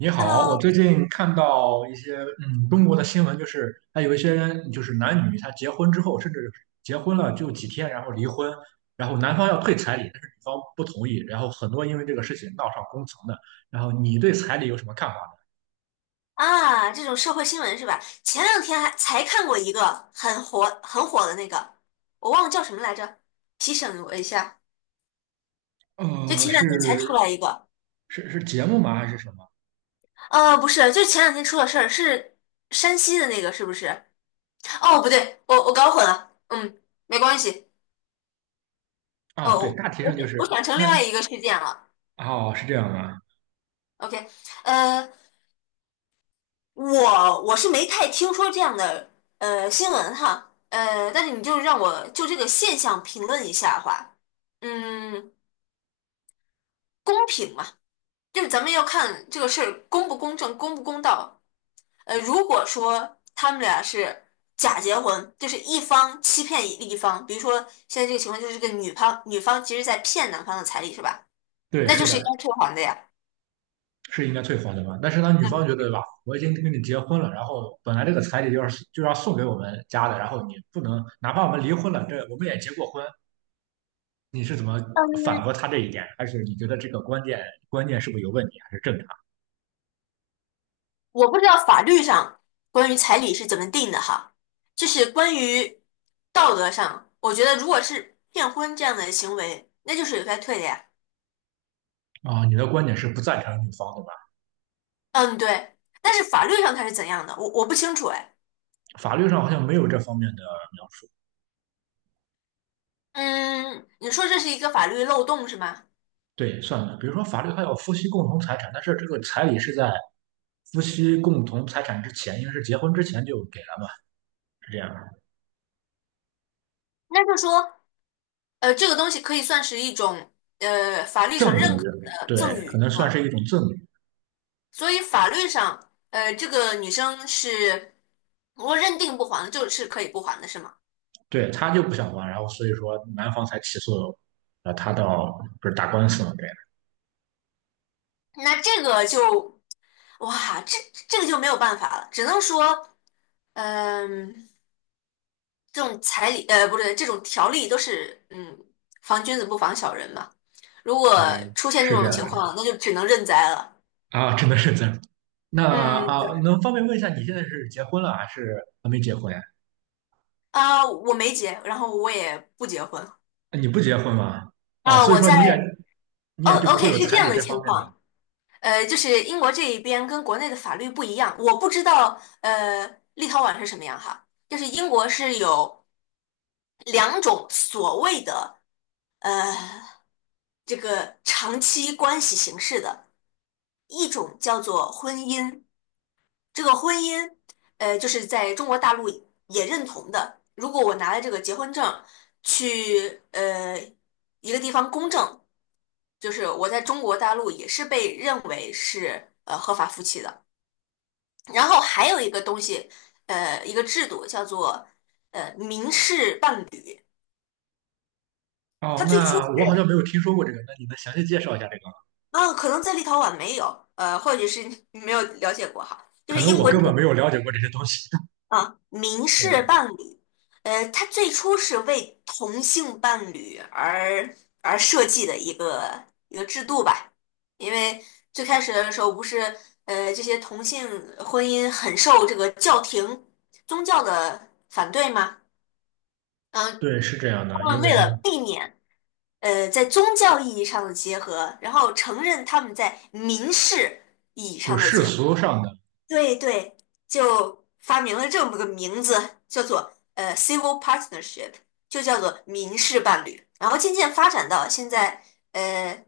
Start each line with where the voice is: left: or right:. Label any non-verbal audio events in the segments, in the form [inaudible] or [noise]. right: 你好，我
left: Hello。
right: 最近看到一些中国的新闻，就是他有一些人就是男女他结婚之后，甚至结婚了就几天，然后离婚，然后男方要退彩礼，但是女方不同意，然后很多因为这个事情闹上公堂的。然后你对彩礼有什么看法
left: 这种社会新闻是吧？前两天还才看过一个很火很火的那个，我忘了叫什么来着，提醒我一下。
right: 呢？
left: 就
right: 呃，
left: 前两天才出
right: 是
left: 来一个，
right: 是节目吗？还是什么？
left: 不是，就是前两天出了事儿，是山西的那个，是不是？哦，不对，我搞混了，嗯，没关系。
right: 啊，对，
left: 哦，
right: 大体
left: 我
right: 上
left: 我
right: 就是
left: 我想成
right: 那
left: 另外
right: 那
left: 一个事件了。
right: 哦是这样的，
left: OK,呃，我是没太听说这样的新闻哈，但是你就让我就这个现象评论一下的话，嗯，公平嘛，就是咱们要看这个事儿公不公正、公不公道。呃，如果说他们俩是假结婚，就是一方欺骗另一方，比如说现在这个情况就是这个女方其实在骗男方的彩礼是吧？
right: 对，
left: 那
right: 是
left: 就是应该
right: 的。
left: 退还的呀。
right: 是应该退还的吧？但是当女方觉
left: 嗯。
right: 得吧，我已经跟你结婚了，然后本来这个彩礼就要送给我们家的，然后你不能，哪怕我们离婚了，这我们也结过婚，你是怎么反驳他这一点？还是你觉得这个观念是不是有问题，还是正
left: 我不知道法律上关于彩礼是怎么定的哈，就是关于道德上，我觉得如果是骗婚这样的行为，那就是有该退的呀。
right: 常啊？你的观点是不赞成女方的吧？
left: 嗯，对。但是法律上它是怎样的，我不清楚哎。
right: 法律上好像没有这方面的描述。
left: 嗯，你说这是一个法律漏洞是吗？
right: 对，算了，比如说法律还有夫妻共同财产，但是这个彩礼是在夫妻共同财产之前，因为是结婚之前就给了嘛，是这样的
left: 那就说，呃，这个东西可以算是一种法律
right: 赠
left: 上认
right: 与，
left: 可的
right: 对，
left: 赠
right: 可
left: 与
right: 能
left: 是
right: 算
left: 吗？
right: 是一种赠与。
left: 所以法律上，呃，这个女生是如果认定不还的就是可以不还的是吗？
right: 对，他就不想还，然后所以说男方才起诉，他到不是打官司嘛？对，
left: 那这个就。哇，这这个就没有办法了，只能说，嗯，这种彩礼，呃，不对，这种条例都是，嗯，防君子不防小人嘛。如果
right: 对，
left: 出现这
right: 是这
left: 种
right: 样
left: 情况，那就只能认栽了。
right: 的啊，真的是这样。那
left: 嗯，
right: 啊，
left: 对。
right: 能方便问一下，你现在是结婚了还是还没结婚呀？
left: 啊，我没结，然后我也不结婚。
right: 你不结婚吗？啊，
left: 啊，
right: 所以
left: 我
right: 说你也
left: 在。
right: 你
left: 哦
right: 也就不会
left: ，OK,
right: 有
left: 是这
right: 彩礼
left: 样的
right: 这方
left: 情
right: 面的。
left: 况。呃，就是英国这一边跟国内的法律不一样，我不知道，呃，立陶宛是什么样哈。就是英国是有两种所谓的，呃。这个长期关系形式的，一种叫做婚姻。这个婚姻，呃，就是在中国大陆也认同的。如果我拿了这个结婚证去一个地方公证，就是我在中国大陆也是被认为是合法夫妻的。然后还有一个东西，呃，一个制度叫做民事伴侣，它
right: 哦，
left: 最初
right: 那我好像
left: 是
right: 没有听说过这个，那你能详细介绍一下这个吗？
left: 啊，可能在立陶宛没有，呃，或者是没有了解过哈，就
right: 可
left: 是
right: 能
left: 英
right: 我
left: 国这
right: 根本
left: 个
right: 没有了解过这些东西。[laughs]
left: 啊，民事
right: 对
left: 伴侣，呃，它最初是为同性伴侣而设计的一个制度吧，因为最开始的时候不是，呃，这些同性婚姻很受这个教廷宗教的反对吗？嗯，
right: 对，是这样
left: 他
right: 的，
left: 们
right: 因为
left: 为了避免在宗教意义上的结合，然后承认他们在民事意义
right: 就
left: 上的
right: 世
left: 结合。
right: 俗上的。
left: 对,就发明了这么个名字，叫做civil partnership,就叫做民事伴侣。然后渐渐发展到现在，呃，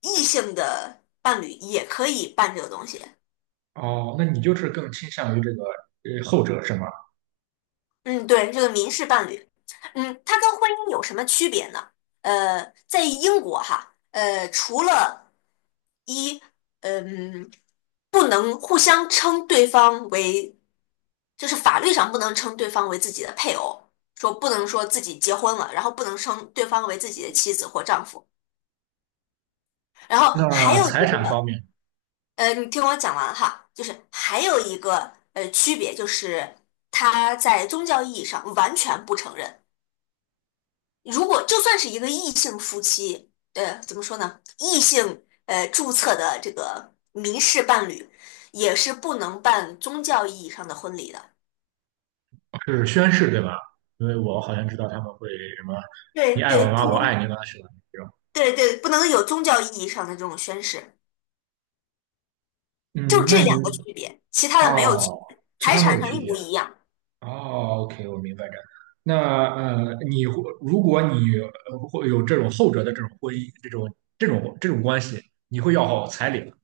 left: 异性的伴侣也可以办这个东西。
right: 哦，那你就是更倾向于这个后者是吗？
left: 嗯，对，这个民事伴侣，嗯，它跟婚姻有什么区别呢？呃，在英国哈，呃，除了一，嗯，不能互相称对方为，就是法律上不能称对方为自己的配偶，说不能说自己结婚了，然后不能称对方为自己的妻子或丈夫，然后还
right: 那
left: 有
right: 财
left: 一
right: 产方
left: 个，
right: 面
left: 呃，你听我讲完哈，就是还有一个区别就是，它在宗教意义上完全不承认。如果就算是一个异性夫妻，呃，怎么说呢？异性注册的这个民事伴侣，也是不能办宗教意义上的婚礼的。
right: 是宣誓对吧？因为我好像知道他们会什么
left: 对
right: “你爱我
left: 对，不
right: 吗？我爱
left: 能。
right: 你吗”是吧？这种。
left: 对对，不能有宗教意义上的这种宣誓，就
right: 嗯，那
left: 这
right: 你
left: 两个区别，其他的没有区
right: 哦，
left: 别，
right: 其
left: 财
right: 他没
left: 产
right: 有
left: 上
right: 区
left: 一
right: 别。
left: 模一样。
right: 哦，OK，我明白这。那如果你会有这种后者的这种婚姻，这种关系，你会要好彩礼吗？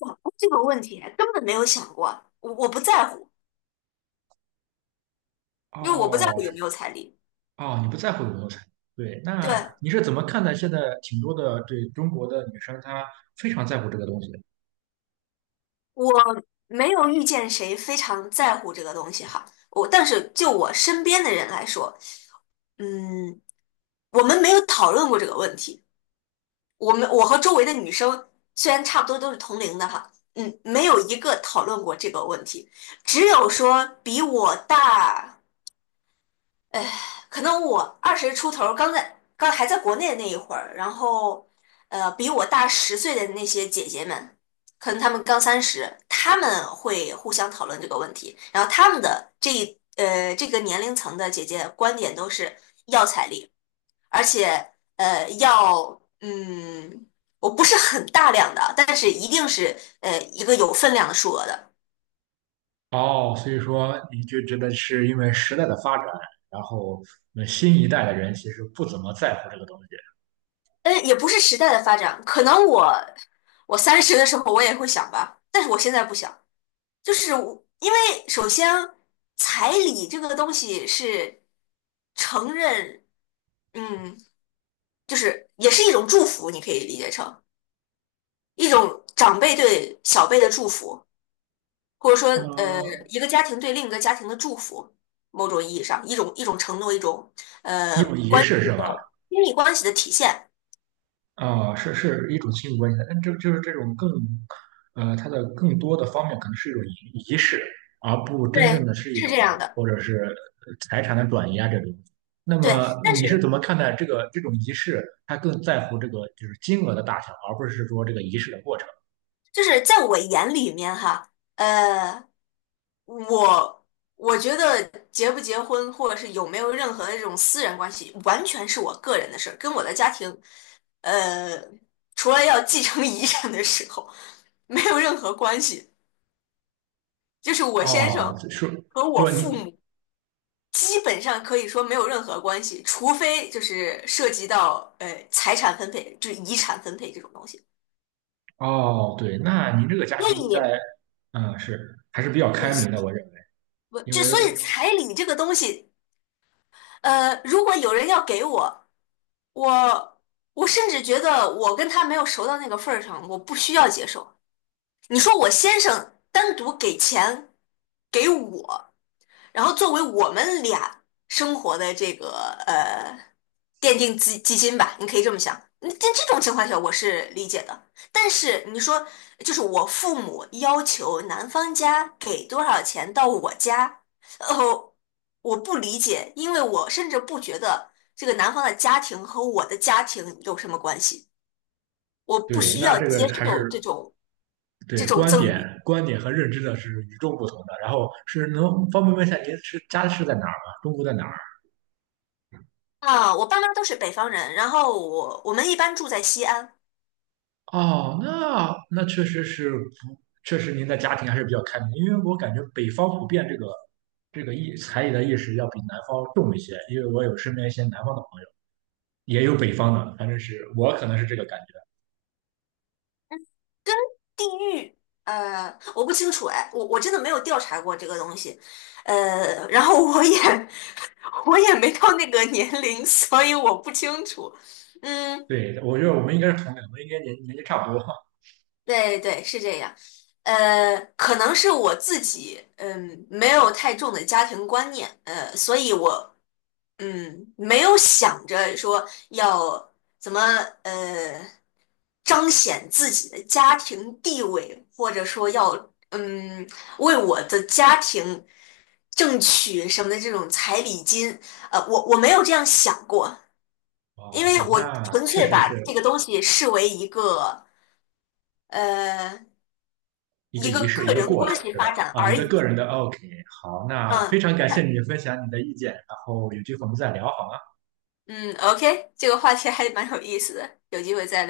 left: 哇，这个问题根本没有想过，我不在乎，因为我不在乎
right: 哦，
left: 有
right: 是
left: 没有彩礼。
right: 哦，你不在乎有没有彩礼？对，那
left: 对。
right: 你是怎么看待现在挺多的对中国的女生，她非常在乎这个东西？
left: 我没有遇见谁非常在乎这个东西哈，我但是就我身边的人来说，嗯，我们没有讨论过这个问题。我和周围的女生虽然差不多都是同龄的哈，嗯，没有一个讨论过这个问题，只有说比我大。可能我二十出头刚在刚还在国内的那一会儿，然后呃，比我大十岁的那些姐姐们，可能她们刚三十，她们会互相讨论这个问题，然后她们的这这个年龄层的姐姐观点都是要彩礼，而且呃要嗯，我不是很大量的，但是一定是一个有分量的数额的。
right: 哦，所以说你就觉得是因为时代的发展，然后那新一代的人其实不怎么在乎这个东西，
left: 嗯，也不是时代的发展，可能我三十的时候我也会想吧，但是我现在不想，就是我因为首先彩礼这个东西是承认，嗯，就是也是一种祝福，你可以理解成一种长辈对小辈的祝福，或者说呃
right: 呃，
left: 一个家庭对另一个家庭的祝福，某种意义上一种承诺，一种
right: 一种仪
left: 关系
right: 式是
left: 的
right: 吧？
left: 亲密关系的体现，
right: 啊、是是一种亲密关系的，但这就是这种更，呃，它的更多的方面可能是一种仪式，而不真正
left: 对，
right: 的是一
left: 是
right: 种
left: 这样的，
right: 或者是财产的转移啊这种。那
left: 对，
right: 么
left: 但
right: 你是怎
left: 是。
right: 么看待这个这种仪式？它更在乎这个就是金额的大小，而不是说这个仪式的过程。
left: 就是在我眼里面哈，呃，我我觉得结不结婚，或者是有没有任何的这种私人关系，完全是我个人的事儿，跟我的家庭，呃，除了要继承遗产的时候，没有任何关系。就是我先生
right: 哦，是
left: 和我
right: 说你。
left: 父母基本上可以说没有任何关系，除非就是涉及到财产分配，就是遗产分配这种东西。
right: 哦，对，那您这个家
left: 所
right: 庭在，
left: 以，
right: 嗯，是还是比较
left: 也
right: 开
left: 是。
right: 明的，我认为，
left: 我
right: 因
left: 这
right: 为
left: 所以彩礼这个东西，呃，如果有人要给我，我我甚至觉得我跟他没有熟到那个份儿上，我不需要接受。你说我先生单独给钱给我。然后作为我们俩生活的这个呃奠定基金吧，你可以这么想。那在这种情况下，我是理解的。但是你说，就是我父母要求男方家给多少钱到我家，哦，我不理解，因为我甚至不觉得这个男方的家庭和我的家庭有什么关系，我不
right: 对，
left: 需
right: 那
left: 要
right: 这
left: 接
right: 个还是
left: 受这种
right: 对
left: 这种
right: 观
left: 赠
right: 点、
left: 与。
right: 观点和认知的是与众不同的。然后是能方便问一下您是家是在哪儿吗？中国在哪儿？
left: 啊，我爸妈都是北方人，然后我们一般住在西安。
right: 哦，那那确实是不，确实您的家庭还是比较开明，因为我感觉北方普遍这个这个意才艺的意识要比南方重一些，因为我有身边一些南方的朋友，也有北方的，反正是我可能是这个感觉。
left: 地域，呃，我不清楚哎，我真的没有调查过这个东西，呃，然后我也 [laughs] 我也没到那个年龄，所以我不清楚。嗯，
right: 对，我觉得我们应该是同龄，我们应该年纪差不多。
left: 对对，是这样。呃，可能是我自己，嗯，没有太重的家庭观念，呃，所以我嗯，没有想着说要怎么呃彰显自己的家庭地位，或者说要嗯为我的家庭争取什么的这种彩礼金，呃，我没有这样想过，因
right: 哦，
left: 为
right: 对，
left: 我
right: 那
left: 纯
right: 确
left: 粹
right: 实
left: 把
right: 是
left: 这个东西视为一个呃
right: 一个
left: 一
right: 仪
left: 个
right: 式，
left: 个
right: 一个
left: 人
right: 过
left: 关
right: 程，
left: 系
right: 对吧？
left: 发展
right: 啊，一
left: 而
right: 个个
left: 已。
right: 人的 OK。好，那
left: 嗯，
right: 非常感谢
left: 它
right: 你分享你的意见，然后有机会我们再聊好吗？
left: 嗯，OK,这个话题还蛮有意思的，有机会再。